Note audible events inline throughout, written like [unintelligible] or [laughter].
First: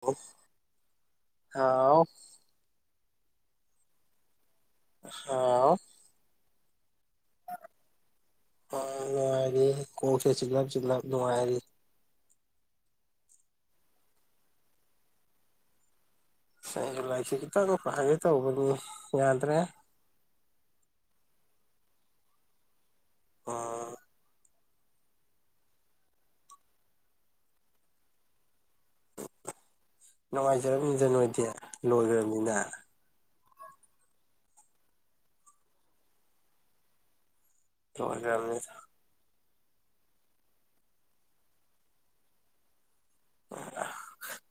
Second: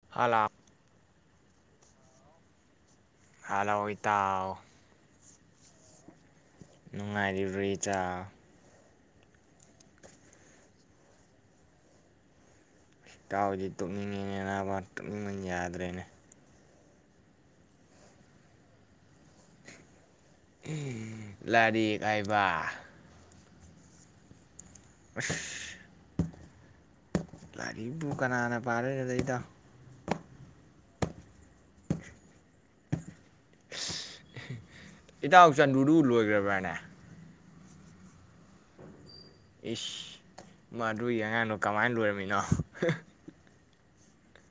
ꯑꯥꯎ hello INAUDIBLE hello ꯏꯇꯥ ꯍꯥꯎ ꯅꯨꯡꯉꯥꯏꯔꯤꯕꯔ꯭ ꯏꯆꯥ ꯑꯥ ꯅꯨꯡꯉꯥꯏꯔꯤ ꯀꯣꯛꯁꯦ ꯆꯤꯛꯂꯞ ꯆꯤꯛꯂꯞ ꯅꯨꯡꯉꯥꯏꯔꯤ ꯇꯥꯎꯗꯤ ꯇꯨꯞꯅꯤꯡꯉꯦꯅꯦ ꯅꯥꯕ ꯇꯨꯝꯅꯤꯡꯕꯅ ꯌꯥꯗ꯭ꯔꯦꯅꯦ ꯑꯁ ꯑꯩꯖꯨ ꯂꯥꯏꯁꯤ ꯈꯤꯇꯪ ꯄꯥꯒꯦ ꯇꯧꯕꯅꯤ ꯌꯥꯗ꯭ꯔꯦ ꯑꯝ ꯂꯥꯏꯔꯤꯛ ꯍꯥꯏꯕ ꯑꯥ ꯑꯁ ꯂꯥꯏꯔꯤꯕꯨ ꯀꯅꯥꯅ ꯄꯥꯗꯣꯏꯅꯣꯗ ꯏꯇꯥꯎ ꯗ ꯅꯣꯏꯗꯤ ꯂꯣꯏꯒꯔ꯭ꯝ ꯅꯤꯅꯥ ꯏꯇꯥꯎ ꯆꯟꯗꯨꯗꯨ ꯂꯣꯏꯒꯔ꯭ ꯕ꯭ꯔꯥꯅꯦ ꯂꯣꯏꯒꯔꯝꯅꯤꯗ ꯏꯁꯁ ꯃꯗꯨꯒꯤ ꯑꯉꯥꯡꯗꯨ ꯀꯃꯥꯏꯅ ꯂꯣꯏꯔꯝꯃꯤꯅꯣ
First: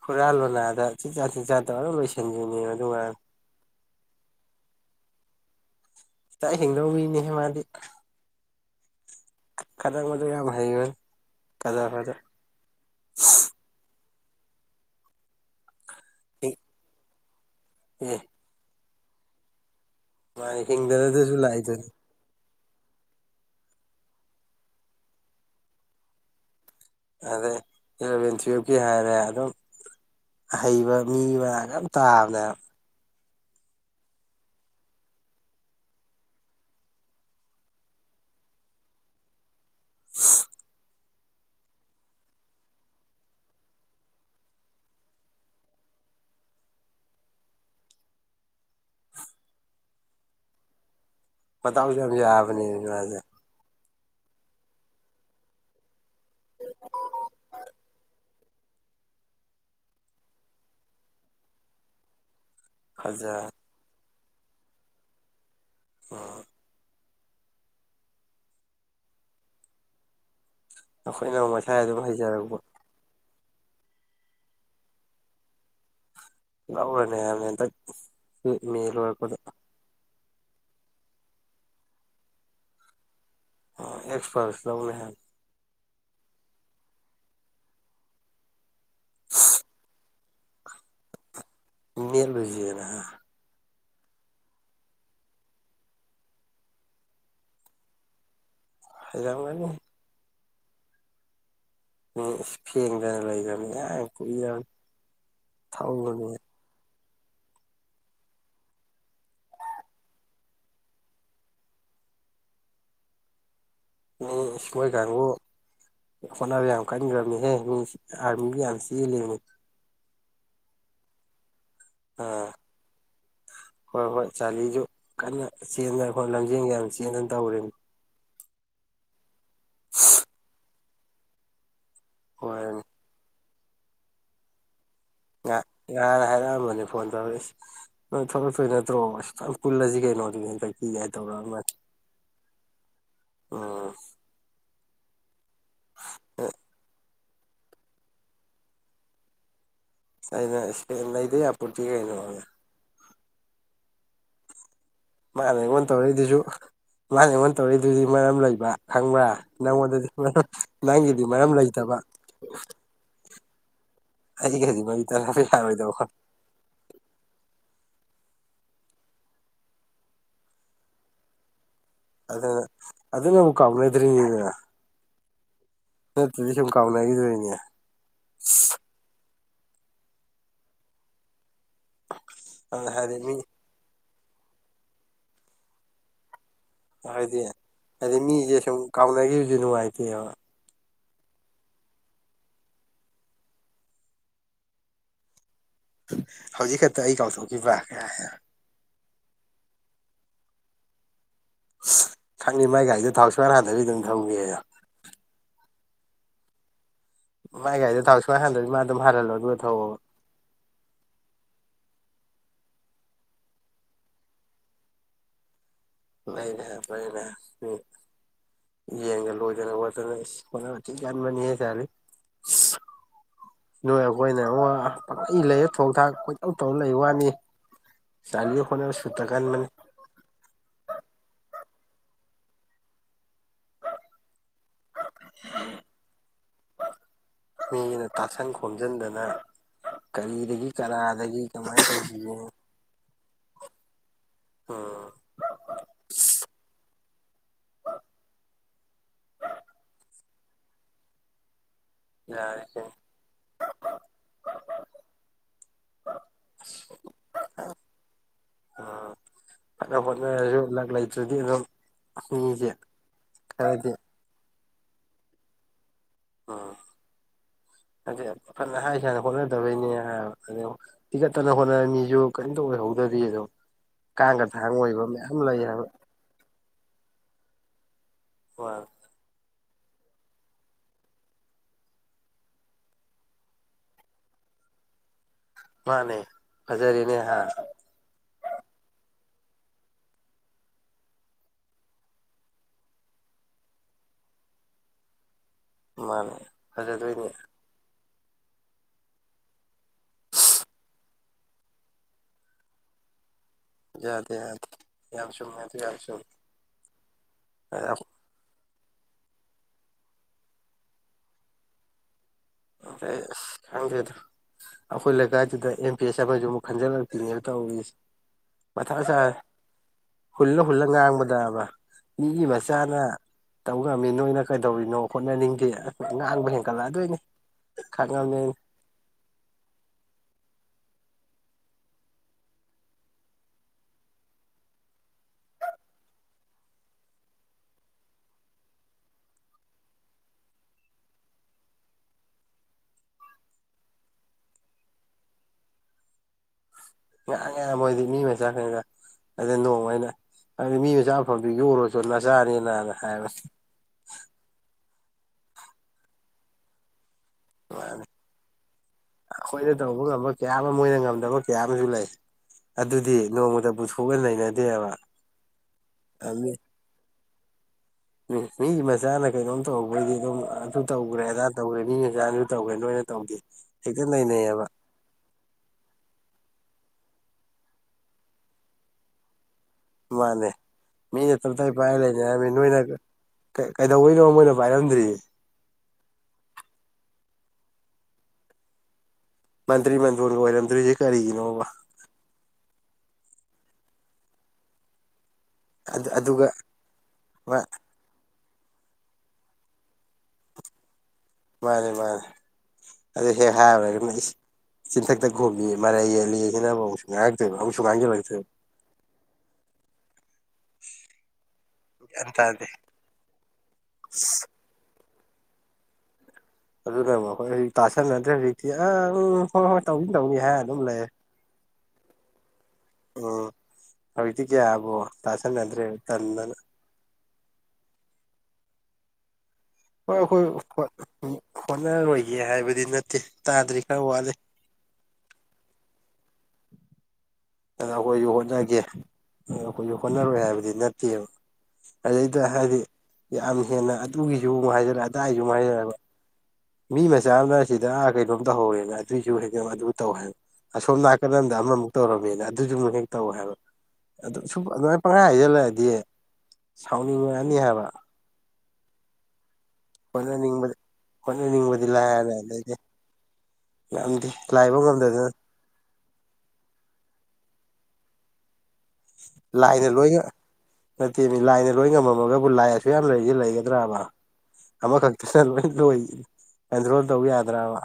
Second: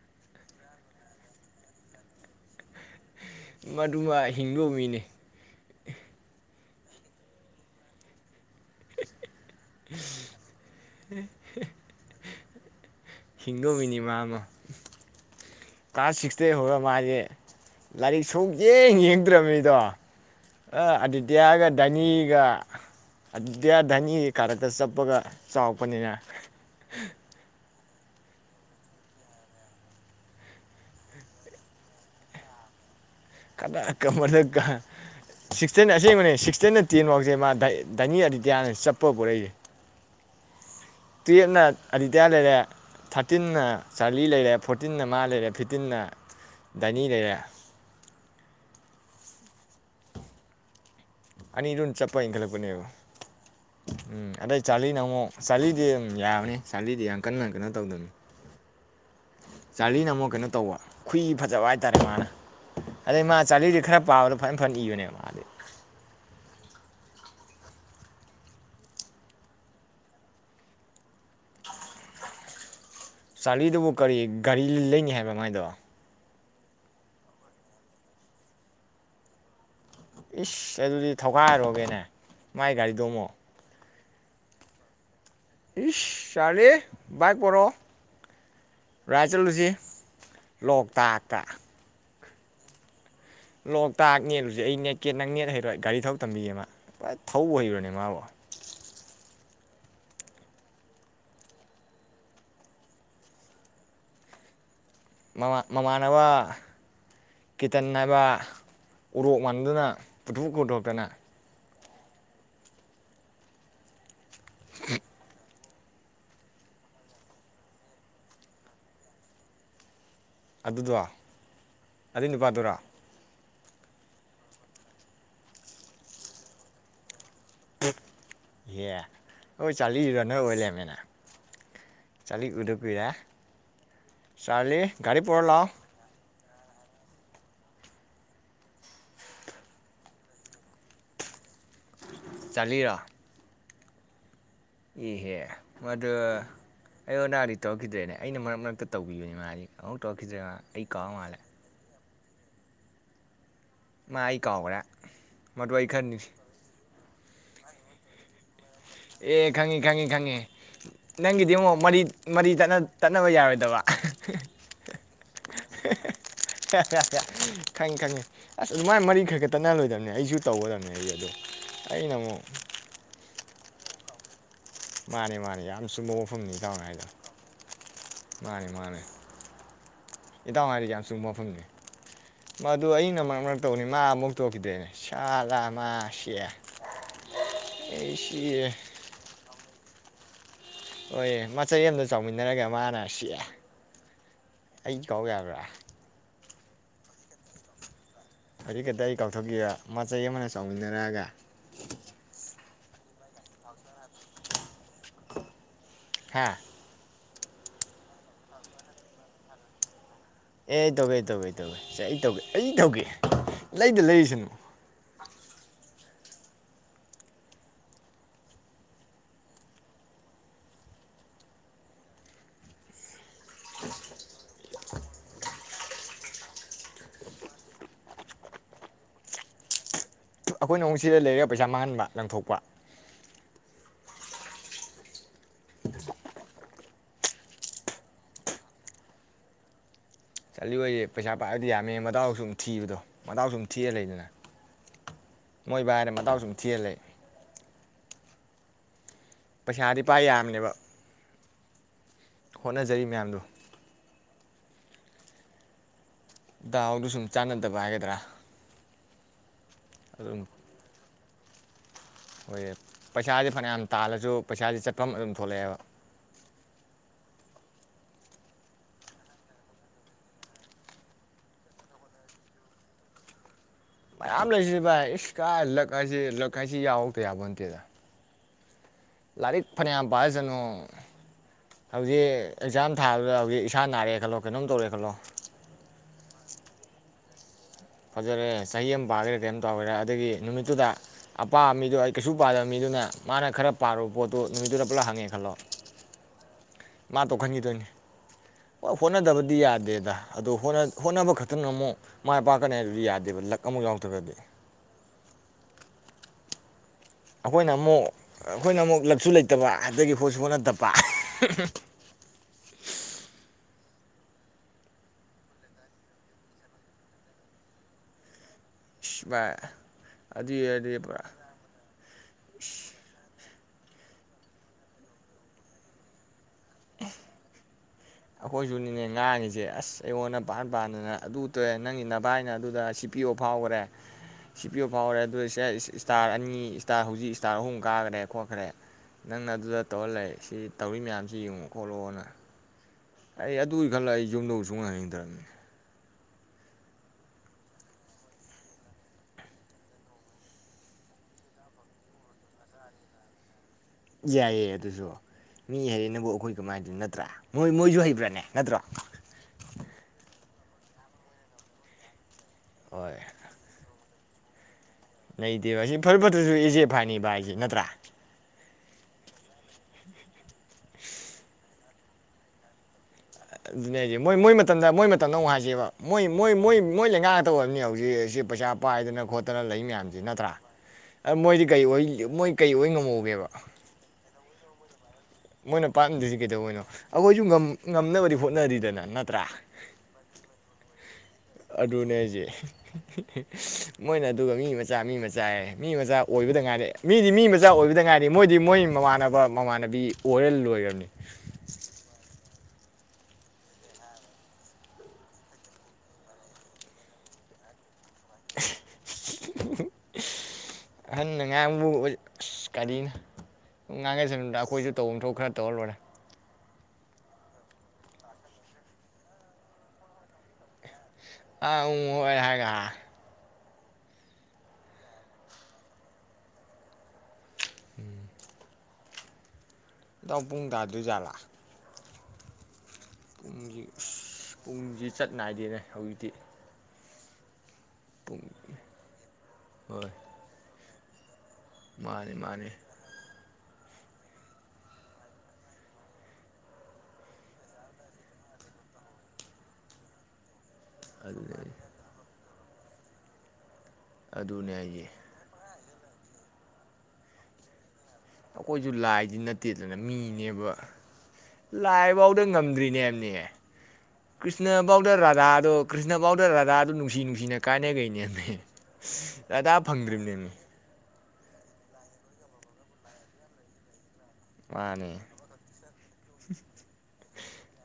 ꯍꯨꯔꯥꯜ ꯂꯣꯅꯥꯗ ꯆꯤꯠꯆꯥ ꯆꯤꯠꯆꯥ ꯇꯧꯔ ꯂꯣꯏꯁꯟꯒꯤꯅꯦ ꯃꯗꯨ ꯉꯥꯡ ꯃꯗꯨꯃ ꯍꯤꯡꯗꯣ ꯃꯤꯅꯤ [unintelligible] ꯍꯤꯡꯗꯧꯃꯤꯅꯦꯍꯦ ꯃꯥꯗꯤ ꯈꯗꯔ꯭ꯛ ꯃꯗꯔ꯭ꯛ ꯌꯥꯝ ꯍꯩꯕꯅꯤ ꯀꯗꯔ ꯐꯗꯔ ꯍꯤꯡꯗꯣꯃꯤꯅꯤ ꯃꯥ ꯑꯃ ꯀ꯭ꯂꯥꯁ ꯁꯤꯛꯁꯇꯩ ꯍꯧꯔ ꯃꯥꯖꯦ ꯑꯦ ꯂꯥꯏꯔꯤꯛ ꯁꯨꯡꯌꯦꯡ ꯌꯦꯡꯗ꯭ꯔꯕꯃꯤꯗꯣ ꯃꯥꯅꯤ ꯑꯥ ꯍꯤꯡꯗꯅꯗꯁꯨ ꯑꯗꯤꯇꯤꯌꯥꯒ ꯂꯥꯛꯏꯗꯨꯅꯤ ꯗꯥꯏꯅꯤꯒ ꯑꯗꯨꯗꯤ ꯙꯅꯤꯒꯤ ꯀꯥꯔꯛꯇ ꯆꯠꯄꯒ ꯆꯥꯎꯔꯛꯄꯅꯤꯅꯦ ꯑꯗꯩ ꯑꯦꯂꯚꯦꯟ ꯇꯨꯌꯦꯞꯀꯤ ꯍꯥꯏꯔꯦ ꯑꯗꯨꯝ ꯑꯍꯩꯕ ꯃꯤ ꯃꯤ ꯃꯅꯥꯛꯇ ꯑꯗꯨꯝ ꯇꯥꯕꯅꯦꯕ [unintelligible] ꯁꯤꯛꯁꯇꯩꯅ ꯑꯁꯦꯡꯕꯅꯦ ꯁꯤꯛꯁꯇꯩꯅ ꯇꯦꯟꯕꯥꯎꯖꯦ ꯃꯥ ꯗꯥꯏꯅꯤ ꯑꯗꯤꯇꯤꯌꯥꯅ ꯆꯞꯄ ꯄꯣꯔꯛꯏ ꯖꯦ ꯇꯨꯌꯦꯞꯅ ꯑꯗꯤꯇꯤꯌꯥ ꯂꯩꯔꯦ ꯊꯥꯔꯇꯤꯟꯅ ꯆꯥꯔꯂꯤ ꯂꯩꯔꯦ ꯐꯣꯔꯇꯤꯟꯅ ꯃꯥ ꯂꯩꯔꯦ ꯐꯤꯐꯇꯤꯟꯅ ꯗꯥꯏꯅꯤ ꯂꯩꯔꯦ ꯑꯅꯤꯗꯨꯅ ꯃꯗꯥꯎꯖꯨ ꯌꯥꯝ ꯆꯞꯄ ꯌꯥꯕꯅꯦꯃꯤ ꯏꯟꯈꯠꯂꯛꯄꯅꯦꯕ ꯃꯥꯖꯦ ꯎꯝ ꯑꯗꯩ ꯆꯥꯔꯂꯤꯅ ꯑꯃꯨꯛ ꯆꯥꯔꯂꯤꯗꯤ ꯎꯝ ꯌꯥꯕꯅꯤ ꯆꯥꯔꯂꯤꯗꯤ ꯌꯥꯝ ꯀꯟꯅ ꯀꯩꯅꯣ ꯇꯧꯗꯝꯅꯤ ꯆꯥꯔꯂꯤꯅ ꯑꯃꯨꯛ ꯀꯩꯅꯣ ꯇꯧꯕ ꯈꯨꯏ ꯐꯖꯕ ꯍꯥꯏꯇꯥꯔꯦ ꯃꯥꯅ ꯑꯗꯩ ꯐꯖ ꯃꯥ ꯆꯥꯔꯂꯤꯗꯤ ꯈꯔꯞ ꯄꯥꯕꯗꯣ ꯐꯟ ꯐꯟ ꯏꯕꯅꯦ ꯃꯥꯗꯤ ꯑꯥ ꯑꯈꯣꯏꯅ ꯑꯃꯨꯛ ꯃꯁꯥꯏ ꯑꯗꯨꯝ ꯍꯩꯖꯔꯛꯄ ꯆꯥꯔꯂꯤꯗꯨꯕꯨ ꯀꯔꯤ ꯒꯥꯔꯤ ꯂꯩꯅꯤ ꯍꯥꯏꯕꯔ꯭ ꯃꯥꯏꯗꯣ ꯂꯧꯥꯔꯅꯤ ꯍꯥꯏꯝꯅꯤ ꯍꯟꯇꯛ ꯃꯦ ꯂꯣꯏꯔꯛꯄꯗ ꯏꯁꯁ ꯑꯗꯨꯗꯤ ꯊꯧꯒꯥꯏꯔꯣꯒꯦꯅꯦ ꯃꯥꯏ ꯒꯥꯔꯤꯗꯣ ꯑꯃꯨꯛ ꯑ ꯑꯦꯛꯁꯄꯜꯁ ꯂꯧꯅꯦ ꯍꯥꯏꯝ ꯏꯁ ꯆꯥꯔꯂꯤ ꯕꯥꯏꯛ ꯄꯣꯔꯣꯑꯣ ꯔꯥꯏꯠ ꯆꯠꯂꯨꯖꯤ ꯂꯣꯛꯇꯥꯛꯇ ꯁꯤꯗꯅ ꯂꯣꯛꯇꯥꯛ ꯅꯦꯠꯂꯨꯁꯦ ꯑꯩ ꯅꯦꯛꯀꯦꯠ ꯅꯪ ꯅꯦꯠ ꯍꯩꯔꯣ ꯒꯥꯔꯤ ꯊꯧ ꯇꯝꯕꯤꯒꯦꯠ ꯅꯪ ꯊꯧꯕ ꯍꯩꯕ꯭ꯔꯅꯦ ꯅꯪ ꯍꯩꯔꯝꯃꯅꯤ ꯐꯦꯡꯗꯅ ꯂꯩꯔꯅꯤ ꯌꯥ ꯀꯨꯏꯔꯅꯤ ꯃ ꯃꯃꯥꯟꯅꯕ ꯀꯤꯇꯟ ꯍꯥꯏꯕ ꯎꯔꯣꯛ ꯃꯥꯟꯅꯗꯅ ꯄꯨꯊꯣꯛ ꯄꯨꯊꯣꯛꯇꯅ ꯎꯝ ꯀꯣꯏꯈꯥꯡꯉ ꯍꯣꯠꯅꯕ ꯌꯥꯝ ꯀꯟꯈ꯭ꯔꯕꯃꯤꯍꯦ ꯃꯤ ꯑꯥꯔꯃꯤꯒꯤ ꯌꯥꯝ ꯆꯦꯜꯂꯤꯅꯤ ꯑꯗꯨꯗꯣ ꯑꯗꯨ ꯑꯥ ꯅꯨꯄꯥꯗꯨꯔꯥ ꯍꯣꯏ ꯍꯣꯏ ꯆꯥꯂꯤꯁꯨ ꯀꯟꯅ ꯆꯦꯟꯟꯅ ꯍꯣꯏ ꯂꯝꯖꯦꯟꯒ ꯌꯥꯝ ꯆꯦꯟꯟꯅ ꯇꯎꯔꯤ ꯌꯦꯡ ꯍꯣꯏ ꯆꯥꯂꯤꯁꯤꯗ ꯔꯟꯅꯔ ꯑꯣꯏ ꯂꯩꯃꯤꯅ ꯆꯥꯂꯤ ꯍꯣꯏ ꯎꯗ ꯀꯨꯏꯔꯦ ꯆꯂꯤ ꯉ ꯌꯥ ꯍꯥꯏ ꯅꯦ ꯐꯣꯟ ꯇꯧꯔꯛ ꯅꯣꯏ ꯊꯣꯛꯂꯛꯇꯣꯏ ꯅꯠꯇ꯭ꯔꯣ ꯑꯁ ꯌꯥꯝ ꯄꯨꯜꯂꯁꯤ ꯀꯩꯅꯣꯗꯨꯒꯤ ꯍꯦꯟꯗꯛ ꯀꯤꯒꯥꯏꯅ ꯇꯧꯔꯑ ꯃꯥ ꯆꯂꯤ ꯑꯥ ꯏꯍꯦ ꯃꯗꯨ ꯑꯩꯉꯣꯟꯗꯗꯤ ꯇꯧꯔꯛꯈꯤꯗ꯭ꯔꯦꯅꯦ ꯑꯩꯅ ꯃꯔꯛ ꯃꯔꯛꯇ ꯇꯧꯕꯤꯈꯤꯕꯅꯦ ꯃꯥꯗꯤ ꯑꯃꯨꯛ ꯇꯧꯔꯛꯈꯤꯗ꯭ꯔꯦ ꯃꯥ ꯑꯩ ꯀꯥꯎ ꯃꯥꯜꯂꯦ ꯁꯅꯗ ꯑꯄꯇꯤ ꯀꯩꯅ ꯃꯥ ꯑꯩ ꯀꯥꯎ꯭ꯔꯦ ꯃꯥꯅꯦ ꯑꯩꯉꯣꯟꯗ ꯇꯧꯔꯛꯏꯗꯨꯁꯨ ꯃꯥ ꯑꯩꯉꯣꯟ ꯇꯧꯔꯛꯏ ꯑꯗꯨꯗꯤ ꯃꯔꯝ ꯂꯩꯕ ꯈꯪꯕ꯭ꯔꯥ ꯑꯦ ꯈꯪꯉꯤ ꯈꯪꯉꯤ ꯅꯪꯉꯣꯟꯗꯗꯤ ꯈꯪꯉꯤ ꯃꯔꯝ ꯃꯔꯝ ꯅꯪꯒꯤꯗꯤ ꯑꯃꯨꯛ ꯂꯩꯇꯕ ꯃꯔꯤ ꯃꯔꯤ ꯇꯠꯅꯕ ꯌꯥꯔꯣꯏꯗꯤ ꯑꯩꯗꯤ ꯀꯩꯗꯧꯕꯩ ꯃꯔꯤ ꯇꯠꯅꯕ ꯌꯥꯔꯣꯏꯗꯣꯏꯕ ꯈꯪꯉꯤ ꯈꯪꯉꯦ ꯑꯗꯨꯃꯥꯏꯅ ꯃꯔꯤ ꯈꯔ ꯈꯔ ꯇꯠꯅꯍꯜꯂꯣꯏꯗꯕꯅꯤ ꯑꯩꯁꯨ ꯇꯧꯒꯗꯕꯅꯤ ꯑꯩꯗꯤ ꯑꯗꯣ ꯑꯩꯅ ꯑꯃꯨꯛ ꯑꯗꯨ ꯑꯗꯨ ꯅꯕꯨ ꯀꯥꯎ ꯑꯗꯨꯅꯤꯗꯅ ꯃꯥꯅꯤ ꯃꯥꯅꯤꯌꯥ ꯌꯥꯝ ꯆꯨꯝꯕ ꯋꯥꯐꯝꯅꯤ ꯏꯇꯥꯎꯅ ꯍꯥꯏꯗꯣ ꯀꯥꯎꯅꯈꯤꯗꯣꯏꯅꯦ ꯃꯥꯅꯤ ꯃꯥꯅꯦ ꯏꯇꯥꯎ ꯍꯥꯏꯔꯤꯗꯣ ꯌꯥꯝ ꯆꯨꯝꯕ ꯋꯥꯐꯝꯅꯦ ꯃꯗꯨ ꯑꯗꯨꯅ ꯍꯥꯏꯗꯤ ꯑꯩꯅ ꯃꯤ ꯃꯔꯛ ꯃꯔꯛ ꯇꯧꯅꯤ- ꯃꯥ ꯑꯃꯨꯛ ꯇꯣꯔꯛꯈꯤꯗ꯭ꯔꯦꯅꯦ ꯁꯥ ꯂꯥ ꯃꯥ ꯁꯤꯑꯦ ꯍꯥꯏꯗꯤ ꯑꯩ ꯍꯥꯏꯗꯤ ꯃꯤꯖꯦ ꯁꯤꯑꯦ ꯁꯨꯝ ꯀꯥꯎꯅꯒꯤꯕꯖꯨ ꯅꯨꯡꯉꯥꯏ- ꯇꯦꯕ꯫ ꯍꯣꯏꯌꯦ ꯃꯆꯩ ꯑꯃꯗ ꯆꯥꯎꯃꯤꯟꯅꯔꯒ ꯃꯥꯅ ꯁꯤ ꯑꯦ ꯑꯩ ꯀꯥꯎ ꯌꯥꯕ꯭ꯔꯥ ꯍꯧꯖꯤꯛ ꯈꯛꯇ ꯑꯩ ꯀꯥꯎꯊꯣꯛꯈꯤꯕꯥ ꯍꯧꯖꯤꯛ ꯈꯠꯇ ꯑꯩ ꯀꯥꯎꯊꯣꯛꯈꯤꯕ ꯃꯆꯩ ꯑꯃꯅ ꯆꯥꯎꯃꯤꯟꯅꯔꯛꯑꯒ ꯈꯪꯅꯤ ꯃꯥꯏ ꯒꯥꯔꯤꯗꯣ ꯊꯥꯎ ꯁꯨꯡꯍꯥꯟ ꯍꯥꯟꯗꯕꯤ ꯑꯗꯨꯝ ꯊꯧꯒꯦꯌꯣ꯫ ꯍꯥꯥ ꯃꯥꯏ ꯒꯥꯔꯤꯗꯣ ꯊꯥꯎ ꯁꯨꯡꯍꯥꯟ ꯍꯥꯟꯗꯕꯤ ꯃꯥ ꯑꯗꯨꯝ ꯍꯥꯜꯍꯜꯂꯣ ꯑꯗꯨꯒ ꯊꯧꯑꯣꯕ꯫ ꯑꯦ ꯑꯩ ꯇꯧꯒꯦ ꯑꯩ ꯇꯧꯒꯦ ꯑꯩ ꯇꯧꯒꯦ ꯁꯦ ꯑꯩ ꯇꯧꯒꯦ ꯑꯩ ꯇꯧꯒꯦ ꯂꯩꯗ ꯂꯩꯒꯤꯁꯅꯨ ꯂꯩꯔꯅꯤ ꯍꯥꯏꯕꯅꯤ ꯂꯩꯔꯅꯤ ꯍꯥꯏꯕꯅꯤ ꯃꯤ ꯌꯦꯟꯒ ꯂꯣꯏꯗꯅ ꯈꯣꯠꯇꯅ ꯏꯁ ꯍꯣꯠꯅꯕ ꯊꯤ ꯀꯟꯕꯅꯤꯍꯦ ꯆꯥꯔꯂꯤ ꯁꯍ ꯅꯣꯏ ꯑꯈꯣ- ꯈꯣꯏꯅ ꯉꯣ ꯄꯪꯂꯩ ꯂꯩ- ꯊꯣꯛ ꯊꯥꯛ ꯀꯣꯏꯇꯧ ꯇꯧ ꯂꯩꯕ ꯋꯥꯅꯤ ꯆꯥꯔꯂꯤ ꯍꯣꯠꯅꯕ ꯁꯨꯠꯇ ꯀꯟꯕꯅꯤ ꯑꯩꯈꯣꯏ ꯅꯃꯨꯛ ꯁꯤꯗ ꯂꯩꯔꯒ ꯄꯩꯁꯥ ꯃꯥꯡꯍꯟꯕ ꯂꯪꯊꯣꯛꯄ [inaudible] ꯃꯤꯒꯤꯅ ꯇꯥꯁꯟ ꯈꯣꯝꯖꯟꯗꯅ ꯆꯥꯔꯂꯤꯍꯣꯏꯖꯦ ꯄꯩꯁꯥ ꯄꯥꯏꯕꯗꯤ ꯌꯥꯔꯃꯤꯍꯦ ꯃꯗꯥꯎ ꯇꯧꯁꯤꯒꯦ ꯁꯨꯝ ꯊꯤꯕꯗꯣ ꯃꯗꯥꯎ ꯁꯨꯝ ꯊꯤꯔ ꯂꯩꯗꯅ ꯎꯝ ꯃꯣꯏ ꯕꯥ ꯍꯥꯏꯔꯦ ꯃꯗꯥꯎ ꯁꯨꯝ ꯊꯤꯔ ꯂꯩ꯫ ꯄꯩꯁꯥꯗꯤ ꯄꯥꯏ ꯌꯥꯝꯅꯦꯕ ꯌꯥꯔꯦꯁꯦ ꯍꯣꯠꯅꯖꯔꯤ ꯃꯌꯥꯝꯗꯨ ꯗꯥꯎꯗꯨ ꯁꯨꯝ ꯆꯥꯟꯅꯗꯕ ꯍꯥꯏꯒꯗ꯭ꯔꯥ ꯎꯝ ꯐꯅ ꯍꯣꯠꯅꯔꯖꯨ ꯂꯛ ꯂꯩ- ꯇ꯭ꯔꯗꯤ ꯑꯗꯨꯝ ꯃꯤꯁꯦ ꯍꯣꯏꯌꯦ ꯄꯩꯁꯥꯥꯁꯦ ꯐꯅꯌꯥꯝ ꯈꯔꯗꯤ ꯇꯥꯜꯂꯁꯨ ꯄꯩꯁꯥꯥꯖꯦ ꯆꯠꯐꯝ ꯑꯗꯨꯝ ꯊꯣꯛꯂꯛꯑꯦꯕ ꯎꯝ ꯑꯗꯩ ꯑ ꯐꯅ ꯍꯥꯏ ꯁꯥꯅ ꯍꯣꯠꯅꯗꯕꯩꯅꯦ ꯍꯥꯏꯕ ꯑꯗꯩ ꯍꯣ ꯇꯤꯈꯠꯇꯅ ꯍꯣꯠꯅꯕ ꯃꯤꯖꯨ ꯀꯔꯤꯝꯇ ꯑꯣꯏꯍꯧꯗꯕꯤ ꯑꯗꯨꯝ ꯀꯥꯡꯒ ꯃꯌꯥꯝ ꯊꯥꯡ ꯂꯩꯁꯤꯗꯤ ꯑꯣꯏꯕ ꯚꯥꯏ ꯏꯁ ꯃꯌꯥꯝ ꯂꯩ ꯀꯥꯏ ꯍꯥꯏꯕ ꯂꯛ ꯍꯥꯏꯁꯤ ꯂꯛ ꯍꯥꯏ ꯁꯤ ꯌꯥꯎꯇ ꯌꯥꯄꯣꯟꯇꯦꯗ ꯃꯥꯅꯤ ꯂꯥꯏꯔꯤꯛ ꯐꯅꯌꯥꯝ ꯄꯥꯖꯅꯨ ꯍꯧꯖꯤꯛ ꯑꯦꯛꯖꯥꯝ ꯊꯥꯕꯗ ꯍꯧꯖꯤꯛ ꯏꯁꯥ ꯅꯥꯔꯛꯑꯦ ꯈꯜꯂꯣ ꯀꯩꯅꯣꯝ ꯇꯧꯔꯦ ꯈꯜꯂꯣ ꯃꯥꯅꯦ ꯐꯖꯔꯦꯅꯦ ꯑꯥ ꯐꯖꯔꯦ ꯆꯍꯤ ꯑꯃ ꯄꯥꯒꯦꯔꯥ ꯀꯔꯤꯝ ꯇꯧꯒꯦꯔꯥ ꯑꯗꯒꯤ ꯅꯨꯃꯤꯠꯇꯨꯗ ꯑꯄꯥꯕ ꯃꯤꯗꯣ ꯑꯩ ꯀꯩꯁꯨ ꯄꯥꯗꯕ ꯃꯤꯗꯨꯅ ꯃꯥꯅ ꯈꯔ ꯄꯥꯔꯨꯕ ꯄꯣꯠꯇꯨ ꯅꯨꯃꯤꯠꯇꯨꯗ ꯄꯨꯂꯞ ꯍꯪꯉꯛꯑꯦ ꯈꯜꯂꯣ ꯃꯥꯅꯦ ꯃꯥ ꯐꯖꯗꯣꯏꯅꯦ ꯇꯣꯛ ꯈꯟꯒꯤꯗꯣꯏꯅꯤ ꯍꯣꯏ ꯍꯣꯠꯅꯗꯕꯗꯤ ꯌꯥꯗꯦꯗ ꯑꯗꯨ ꯍꯣꯠꯅ ꯍꯣꯠꯅꯕ ꯈꯛꯇꯅ ꯑꯃꯨꯛ ꯃꯥꯏ ꯄꯥꯛꯀꯅꯤ ꯍꯥꯏꯗꯨꯗꯤ ꯌꯥꯗꯦꯕ ꯂꯛ- ꯑꯃꯨꯛ ꯌꯥꯗꯦ ꯌꯥꯎꯗ꯭ꯔꯒꯗꯤ ꯌꯥꯗꯦ ꯌꯥꯝ ꯆꯨꯝꯃꯦ ꯑꯗꯨ ꯌꯥꯝ ꯆꯨꯝꯃꯦ ꯑꯩꯈꯣꯏꯅ ꯑꯁ ꯑꯃꯨꯛ ꯑꯩꯈꯣꯏꯅ ꯑꯃꯨꯛ ꯂꯛꯁꯨ ꯂꯩꯇꯕ ꯑꯗꯒꯤ ꯍꯣꯠꯁꯨ ꯍꯣꯠꯅꯗꯕ ꯑ ꯑꯁ ꯈꯪꯗꯦꯗ ꯑꯩꯈꯣꯏ ꯂꯩꯀꯥꯏꯗꯨꯗ ꯑꯦꯝ ꯄꯤ ꯑꯦꯁ ꯑꯃꯨꯛ ꯈꯟꯖꯜꯂꯛꯄꯤꯅꯦ ꯇꯧꯔꯤꯁꯦ ꯃꯊꯥ ꯏꯁ ꯁꯥꯏꯍꯦ ꯚꯥꯏ ꯑꯗꯨ ꯍꯨꯜꯂ ꯍꯨꯜꯂ ꯑꯣꯏꯔꯗꯤ ꯄꯨꯔꯥ ꯉꯥꯡꯕꯗꯕ ꯃꯤꯒꯤ ꯃꯆꯥꯅ ꯇꯧꯒꯝꯃꯤ ꯅꯣꯏꯅ ꯀꯩꯗꯧꯔꯤꯅꯣ ꯍꯣꯠꯅꯅꯤꯡꯗꯦ ꯉꯥꯡꯕ [inaudible] [inaudible] ꯑꯩꯈꯣꯏꯁꯨꯅꯤꯅꯦ ꯉꯥꯡꯉꯤꯁꯦ ꯑꯁ ꯑꯩꯉꯣꯟꯗ ꯄꯥꯟ ꯄꯥꯟꯗꯅ ꯑꯗꯨ ꯇꯧꯑꯦ ꯅꯪꯒꯤ ꯅꯚꯏꯅ ꯑꯗꯨꯗ ꯁꯤ ꯄꯤ ꯑꯣ ꯐꯥꯎꯈ꯭ꯔꯦ ꯁꯤ ꯄꯤ ꯑꯣ ꯐꯥꯎꯈ꯭ꯔꯦ ꯑꯗꯨꯁꯦ ꯏꯁꯇꯥꯔ ꯑꯅꯤ ꯏꯁꯇꯥꯔ ꯍꯧꯖꯤꯛ ꯏꯁꯇꯥꯔ ꯑꯍꯨꯝ ꯀꯥꯈ꯭ꯔꯦ ꯈꯣꯠꯈ꯭ꯔꯦ ꯅꯪꯅ ꯑꯗꯨꯗ ꯇꯧꯔ ꯂꯩ ꯁꯤ ꯇꯧꯔꯤ ꯃꯌꯥꯝꯁꯤ ꯌꯦꯡꯉꯣ ꯈꯣꯠꯂꯣꯅ ꯑꯩ ꯑꯗꯨꯒꯤ ꯈꯜꯂꯒ ꯑꯩ ꯌꯨꯝꯗꯒ ꯁꯨꯨꯡꯍꯟ ꯍꯟꯅꯤꯡꯗ꯭ꯔꯕꯅꯤ ꯉꯥꯏꯍꯥꯡ ꯉꯥꯏ ꯃꯣꯏꯗꯤ ꯃꯤ ꯃꯆꯥꯈꯩꯗ ꯑꯗ ꯅꯣꯡꯃꯅ ꯅꯣꯡꯃ ꯑꯩꯅ ꯤ ꯃꯆꯥ ꯑꯐꯕꯗꯣ ꯌꯣꯛꯔꯨꯔꯣ ꯅꯆꯥꯅꯤꯅꯅ ꯍꯥꯏꯕꯅꯤ ꯌꯥꯏꯌꯦ ꯑꯗꯨꯁꯨ ꯃꯤ ꯍꯥꯏꯔ ꯅꯪꯕꯨ ꯑꯩꯈꯣꯏ ꯀꯃꯥꯏꯅꯗꯨ ꯅꯠ ꯅꯠꯇ꯭ꯔꯥ ꯃꯣꯏ ꯃꯣꯏꯁꯨ ꯃꯥꯅꯦ ꯍꯩꯕ꯭ꯔꯥꯅꯦ ꯅꯠꯇ꯭ꯔꯣ ꯑꯩꯈꯣꯏꯅ ꯇꯧꯕ ꯉꯝꯕ ꯀꯌꯥ ꯑꯃ ꯃꯣꯏꯅ ꯉꯝꯗꯕ ꯀꯌꯥ ꯑꯃꯁꯨ ꯂꯩ ꯍꯣꯏ ꯑꯗꯨꯗꯤ ꯅꯣꯡꯇꯕꯨ ꯂꯩꯅꯗꯦꯕ ꯅꯩꯗꯦꯕ ꯁꯤ ꯐꯔ ꯐꯠꯇꯁꯨ ꯏꯖꯦ ꯏꯐꯥꯏꯅꯤ ꯕ ꯥꯏ ꯁꯤ ꯅꯠꯇ꯭ꯔꯥ ꯃꯤꯒꯤ ꯃꯆꯥꯅ ꯀꯩꯅꯣꯝ ꯇꯧꯕꯩꯗꯤ ꯑꯗꯨꯝ ꯑꯗꯨ ꯇꯧꯈ꯭ꯔꯦ ꯑꯗꯥ ꯇꯧꯈ꯭ꯔꯦ ꯃꯤ ꯃꯆꯥꯅꯁꯨ ꯇꯧꯈ꯭ꯔꯦ ꯅꯣꯏꯅ ꯇꯧꯗꯦ ꯍꯦꯛꯇ ꯑꯗꯨꯁꯦ ꯃꯣꯏ ꯃꯣꯏ ꯅꯩꯅꯩꯌꯦꯕ ꯃꯇꯝꯗ ꯃꯣꯏ ꯃꯇꯝꯗ ꯑꯃꯨꯛ ꯍꯥꯏꯁꯦꯕ ꯃꯣꯏ ꯃꯣꯏ ꯃꯣꯏ ꯃꯣꯏ ꯂꯩꯉꯥꯛ ꯇꯧꯕꯅꯤ ꯍꯧꯖꯤꯛ ꯑꯁꯤ ꯄꯩꯁꯥ ꯄꯥꯏꯗꯅ ꯈꯣꯠ ꯅꯠꯇꯅ ꯂꯩ ꯃꯌꯥꯝꯁꯤ ꯃꯥꯅꯦ ꯅꯠꯇ꯭ꯔꯥ ꯑ ꯃꯤꯅ ꯇꯞ ꯃꯣꯏꯗꯤ ꯇꯥꯏ ꯀꯩ ꯄꯥꯏꯔ ꯂꯩꯅꯔꯝꯃꯤ ꯃꯣꯏ ꯀꯩ ꯑꯣꯏ ꯉꯝꯍꯧꯒꯦꯕ ꯥꯄꯥꯏꯔꯝꯗ꯭ꯔꯤꯁꯦ ꯃꯣꯏꯅ ꯄꯥꯝꯗꯣꯏꯁꯤ ꯀꯩꯗꯧꯕꯅꯣ ꯑꯩꯈꯣꯏꯁꯨ ꯉꯝꯅꯕꯗꯤ ꯍꯣꯠꯅꯔꯤꯗꯅ ꯅꯠꯇ꯭ꯔꯥ ꯃꯇ꯭ꯔꯤ ꯃꯟꯗꯣꯟ ꯑꯣꯏꯔꯝꯗ꯭ꯔꯤꯁꯦ ꯀꯔꯤꯒꯤꯅꯣ ꯑꯗꯨꯅꯦ ꯍꯥꯏꯁꯦ ꯃꯣꯏꯅ ꯑꯗꯨꯒ ꯃꯤ ꯃꯆꯥ ꯃꯤ ꯃꯆꯥ ꯌꯦ ꯃꯤ ꯃꯆꯥ ꯑꯗꯨꯒ ꯑꯣꯏꯕꯗ ꯉꯥꯏꯔꯦ ꯃꯤꯗꯤ ꯃꯤ ꯃꯆꯥ ꯑꯣꯏꯕꯗ ꯉꯥꯏꯔꯤꯦ ꯃꯣꯏꯗꯤ ꯃꯣꯏ ꯃꯃꯥꯟꯅꯕ ꯃꯃꯥꯟꯅꯕꯤ ꯑꯣꯏꯔ ꯂꯣꯏꯔꯕꯅꯤ ꯑꯗꯨꯗꯣ ꯍꯦꯛ ꯍꯥꯏꯔꯨꯔꯒ ꯆꯤꯟꯊꯛꯇ ꯈꯣꯝꯕꯤ ꯃꯔꯩ ꯌꯦꯠꯜꯂꯤꯁꯤꯅꯕꯨ ꯑꯃꯨꯛꯁꯨ ꯉꯥꯡꯉꯛꯇꯣꯏꯕ ꯑꯃꯨꯛꯁꯨ ꯉꯥꯡꯖꯔꯣꯏ ꯑꯍꯟꯅ ꯉꯥꯡꯕꯨ ꯒ꯭ꯌꯥꯟ ꯇꯥꯗꯦ ꯑꯁ ꯀꯔꯤꯅꯣ ꯉꯥꯡꯁ ꯁꯅꯨꯗ ꯑꯩꯈꯣꯏꯁꯨ ꯇꯧꯊꯣꯛ ꯈꯔ ꯇꯧꯔ ꯂꯣꯏꯔꯦ ꯑꯗꯨꯅꯕꯨ ꯑꯩꯈꯣꯏ ꯇꯥꯁꯟꯅꯗꯕꯤ ꯍꯧꯖꯤꯛꯇꯤ ꯑ ꯑꯪ ꯍꯣꯏ ꯍꯣꯏ ꯇꯧꯅꯤ ꯇꯧꯅꯤ ꯍꯥꯏ ꯑꯗꯨꯝ ꯂꯩ ꯑ ꯎ ꯍꯣꯏ ꯍꯥꯏꯒ ꯎꯝ ꯍꯧꯖꯤꯛꯇꯤ ꯀꯌꯥꯕꯨ ꯇꯥꯁꯟꯅꯗ꯭ꯔꯦ ꯇꯟꯗꯅ ꯎꯝ ꯍꯣꯏ ꯄꯨꯡ ꯇꯥꯗꯣꯏꯖꯥꯠꯂꯥ ꯑꯈꫭꯏ [unintelligible] ꯍꯥꯏꯕꯗꯤ ꯅꯠ ꯄꯨꯡꯖꯤ ꯑꯁ ꯄꯨꯡꯖꯤ ꯆꯠ ꯅꯥꯏꯗꯦꯅꯦ ꯍꯧꯖꯤꯛ ꯇꯤ ꯑꯗꯨꯅ ꯑꯈꯣꯏꯖꯨ ꯍꯣꯠꯅꯒꯦ ꯑꯈꯣꯏꯖꯨ ꯍꯣꯏ ꯍꯣꯠꯅꯔꯣꯏ ꯍꯥꯏꯕꯗꯤ ꯅꯠ ꯇꯦꯕ ꯃꯥꯅꯤ ꯑꯗꯩꯗ ꯃꯥꯅꯤ ꯍꯥꯏꯗꯤ ꯌꯥꯝ ꯍꯦꯟꯅ ꯑꯗꯨꯒꯤꯖꯨ ꯑꯃꯨꯛ ꯍꯥꯏꯖꯜꯂꯛ ꯑꯗꯥꯒꯤꯖꯨ ꯑꯃꯨꯛ ꯍꯥꯏꯖꯜꯂꯛ ꯑꯦꯕꯥ ꯃꯤ ꯃꯆꯥ ꯑꯃꯅ ꯁꯤꯗ ꯀꯩꯅꯣꯝ ꯇꯧꯍꯧꯔꯦꯒ ꯑꯗꯨꯏꯖꯨ ꯍꯦꯡꯇ ꯑꯗꯨ ꯇꯧꯍꯥꯏꯕꯥ ꯑꯁꯣꯝ ꯅꯥꯀꯟ ꯑꯝꯗ ꯑꯗꯨꯅꯦ ꯑꯃꯃꯨꯛ ꯇꯧꯔꯝꯃꯦꯅ ꯑꯗꯨꯖꯨꯃꯨꯛ ꯍꯦꯛꯇꯧ ꯍꯥꯏꯕ ꯑꯗꯨ ꯁꯨꯝ ꯑꯗꯨꯅꯦ ꯑꯗꯨꯃꯥꯏ ꯍꯥꯏꯁꯦ ꯄꯪꯍꯥꯏ ꯍꯥꯏꯖꯜꯂꯛꯑꯗꯤ ꯁꯥꯎꯅꯤꯡꯉꯛꯑꯅꯤ ꯍꯥꯏꯕ ꯑꯈꯣꯏꯖꯨ ꯂꯥꯏꯗꯤ ꯅꯠ ꯇꯦꯗꯅ ꯍꯣꯠꯅꯅꯤꯡꯕ ꯃꯤꯅꯦꯕ ꯍꯣꯠꯅꯅꯤꯡꯕꯗꯤ ꯂꯥꯏꯔꯗꯅ ꯂꯥꯏꯐꯥꯎꯗ ꯑꯗꯩꯗꯤ ꯉꯝꯗ꯭ꯔꯤꯅꯦꯑꯝꯅꯤ ꯉꯝꯗꯦ ꯂꯥꯏꯕ ꯀ꯭ꯔꯤꯁꯅꯐꯧꯗ ꯉꯝꯗꯗꯅ ꯔꯥꯙꯥꯗꯣ ꯀ꯭ꯔꯤꯁꯅꯐꯥꯎꯗ ꯔꯥꯙꯥꯗꯣ ꯅꯨꯡꯁꯤ ꯅꯨꯡꯁꯤꯅ ꯀꯥꯥꯏꯅꯒ꯭ꯔꯤꯅꯦꯄꯤ ꯔꯗꯥ ꯂꯥꯏꯅ ꯂꯣꯏꯅ ꯐꯪꯗ꯭ꯔꯤꯕꯅꯦꯑꯝꯅꯤ ꯅꯠꯇꯦ ꯃꯤ ꯂꯥꯏꯅ ꯂꯣꯏ ꯉꯝꯃꯝꯃꯒꯕꯨ ꯂꯥꯏ ꯑꯁꯨꯛ ꯌꯥꯝ ꯂꯩꯔꯤꯖꯦ ꯂꯩꯒꯗ꯭ꯔꯥꯕ ꯑꯃ ꯃꯥꯅꯦ ꯀꯥꯛꯇꯨꯅ ꯂꫭꯏ ꯂꫭꯏ ꯀꯟꯇ꯭ꯔꫭꯜ ꯇꯧ ꯌꯥꯗ꯭ꯔꯕ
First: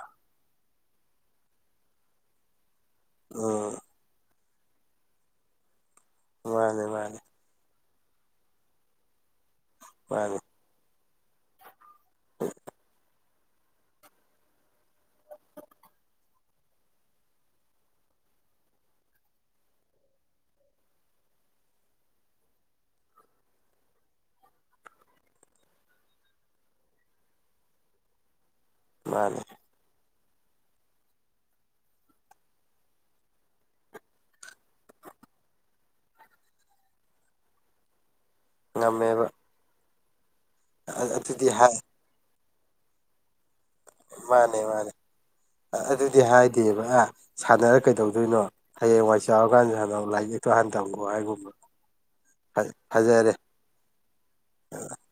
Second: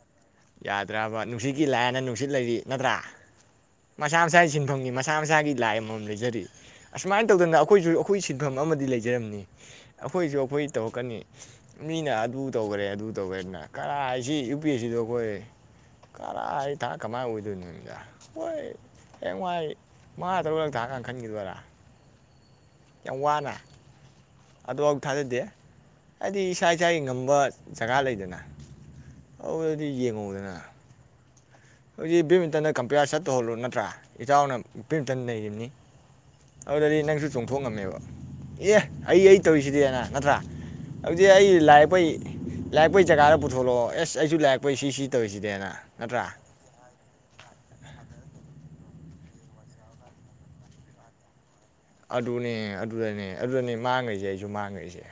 ꯌꯥꯗ꯭ꯔꯕ ꯅꯨꯡꯁꯤꯠꯀꯤ ꯂꯥꯏꯅ ꯅꯨꯡꯁꯤꯠ ꯂꯩꯔꯤ ꯅꯠꯇ꯭ꯔꯥ ꯎꯝ ꯃꯁꯥ ꯃꯁꯥꯁꯤꯟ ꯐꯝꯒꯤ ꯃꯁꯥ ꯃꯁꯥꯒꯤ ꯂꯥꯏ ꯂꯩꯖꯔꯤ ꯃꯥꯅꯦ ꯃꯥꯅꯦ ꯑꯁꯨꯃꯥꯏꯅ ꯇꯧꯗꯅ ꯑꯈꫭꯏꯖꯨ ꯑꯈꯣꯏ ꯁꯤꯟꯐꯝ ꯑꯃꯗꯤ ꯂꯩꯖꯔꯝꯅꯤ ꯑꯈꯣꯏꯖꯨ ꯃꯥꯅꯦ ꯑꯈꯣꯏ ꯇꯧꯔꯛꯀꯅꯤ ꯃꯤꯅ ꯑꯗꯨ ꯇꯧꯈꯔꯦ ꯑꯗꯨ ꯇꯧꯈꯔꯦꯅ ꯀꯔꯥꯏ ꯁꯤ ꯌꯨ ꯄꯤ ꯑꯦ ꯁꯤ ꯑꯈꯣꯏ ꯀꯔꯥꯏ ꯊꯥ ꯀꯃꯥꯏꯅ ꯑꯣꯏꯗꯣꯏꯅꯣꯃꯤꯗ ꯍꯣꯏ ꯍꯥꯌꯦꯡ ꯋꯥꯥꯏ ꯃꯥꯥ ꯇꯔꯨꯂꯛ ꯊꯥꯔꯀꯥꯟꯗ ꯈꯟꯒꯤꯗꯣꯏꯔꯥ ꯌꯥꯝ ꯋꯥꯅ ꯑꯗꯨꯐꯥꯎ ꯊꯥꯖꯗꯦ ꯑꯗꯤ ꯏꯁꯥ ꯏꯁꯥꯒꯤ ꯉꯝꯕ ꯖꯒꯥ ꯂꯩꯗꯅ ꯃꯥꯅꯦ ꯑꯗꯨꯗꯗꯤ ꯌꯦꯡ ꯉꯧ [unintelligible] ꯍꯧꯖꯤꯛ ꯕꯦꯠꯃꯤꯟꯇꯟꯗ ꯀꯝꯄꯤꯌꯥꯔ ꯁꯠ ꯇꯧꯍꯜꯂꯣ ꯅꯠꯇ꯭ꯔꯥ ꯏꯆꯥꯎꯅ ꯕꯦꯠꯃꯤꯟꯇꯟ ꯂꯩꯔꯤꯕꯅꯤ ꯑꯗꯨꯗꯗꯤ ꯅꯪꯁꯨ ꯆꯣꯡꯊꯣꯛ ꯉꯝꯃꯦꯕ ꯑꯦ ꯑꯩ ꯉꯝꯃꯦꯕ ꯑꯩ ꯇꯧꯔꯤꯁꯤꯗꯤꯅ ꯅꯠꯇ꯭ꯔꯥ ꯍꯧꯖꯤꯛ ꯑꯗꯨꯗꯤ ꯑꯩ ꯍꯥꯏ ꯂꯥꯏ ꯌꯦꯛꯄꯩ ꯂꯩꯄ‌ꯣꯏ ꯖꯒꯥꯗ ꯄꯨ ꯊꯣꯛꯂꯛꯑꯣ ꯑꯦꯁ ꯑꯩꯁꯨ ꯃꯥꯅꯦ ꯂꯩꯄ‌ꯣꯏ ꯃꯥꯅꯦ ꯁꯤ ꯁꯤ ꯇꯧꯔꯤꯁꯤꯗꯦꯅ ꯑꯗꯨꯗꯤ ꯅꯠꯇ꯭ꯔ ꯍꯥꯏꯗꯦꯕ ꯑ ꯁꯥꯟꯅꯔ ꯀꯩꯗꯧꯗꯣꯏꯅꯣ ꯍꯌꯦꯡꯋꯥꯏ ꯆꯥꯎꯔꯀꯥꯟ ꯁꯥꯟꯅꯧ ꯂꯥꯏꯔꯤꯛ ꯇꯣ ꯍꯥꯟꯅ ꯇꯝꯈꯣ ꯍꯥꯏꯒꯨꯝꯕ ꯑꯗꯨꯅꯦ ꯑꯗꯨꯗꯅꯦ ꯑꯗꯨꯗꯅꯦ ꯃꯥꯡꯉꯩꯁ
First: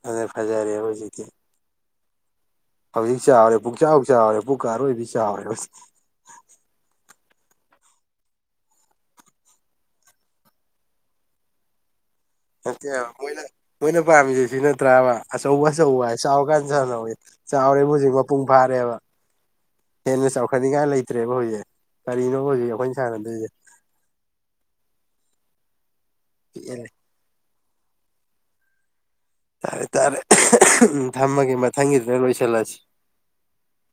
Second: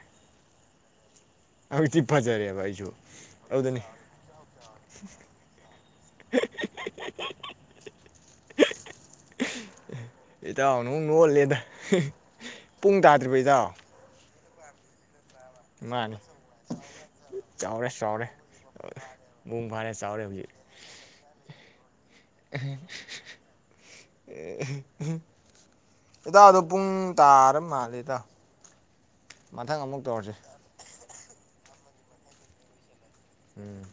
ꯑꯗꯨ ꯐꯖꯥꯔ‌ꯦꯕ ꯍꯧꯖꯤꯛꯇꯤ ꯍꯧꯖꯤꯛꯇꯤ ꯐꯖꯔꯦꯕ ꯑꯩꯁꯨ ꯍꯧꯖꯤꯛ ꯆꯥꯎꯔꯦ ꯄꯨꯛ ꯑꯗꯨꯗꯅꯤ ꯆꯥꯎ ꯆꯥꯎꯔꯦ ꯄꯨꯛꯀ ꯑꯔꯣꯏꯕꯤ ꯆꯥꯎꯔꯦ ꯍꯧꯖꯤꯛ ꯏꯇꯥꯎꯅ ꯃꯨꯛ ꯅ‌ꯣꯛꯍꯜꯂ‌ꯦꯗ ꯅꯠꯇ‌ꯦꯕ ꯃꯣꯏꯅ ꯃꯣꯏꯅ ꯄꯥꯝꯃꯤ ꯁꯤ ꯅꯠꯇ꯭ꯔꯥꯕ ꯑꯆꯧꯕ ꯑꯆꯧꯕ ꯍꯥꯏ ꯃꯥꯅꯤ ꯆꯥꯎꯀꯥꯟꯗ ꯁꯥꯟꯅꯧꯋ‌ꯣꯌ‌ꯦ ꯆꯥꯎꯔꯦ ꯍꯧꯖꯤꯛ ꯃꯄꯨꯡ ꯐꯥꯔꯦꯕ ꯃꯄꯨꯡ ꯐꯥꯔꯦ ꯆꯥꯎꯔꯦ ꯍꯦꯟꯅ ꯍꯧꯖꯤꯛ ꯆꯥꯎꯈꯠꯅꯤꯡꯉꯥꯏ ꯂꯩꯇ꯭ꯔꯦꯕ ꯍꯧꯖꯤꯛ ꯀꯔꯤꯅꯣꯕ ꯍꯧꯖꯤꯛ ꯑꯩꯈꯣꯏꯅ ꯁꯥꯟꯅꯗꯣꯏꯁꯦ ꯏꯇꯥꯎꯗꯣ ꯄꯤꯛꯑꯦ ꯄꯨꯡ ꯇꯥꯔ ꯃꯥꯜꯂꯤꯗ ꯇꯥꯔꯦ ꯇꯥꯔꯦ ꯎꯝ ꯊꯝꯃꯒꯦ ꯃꯊꯪꯒꯤꯗꯨꯗ ꯂꯣꯏꯁꯤꯜꯂꯁꯤ ꯎꯝ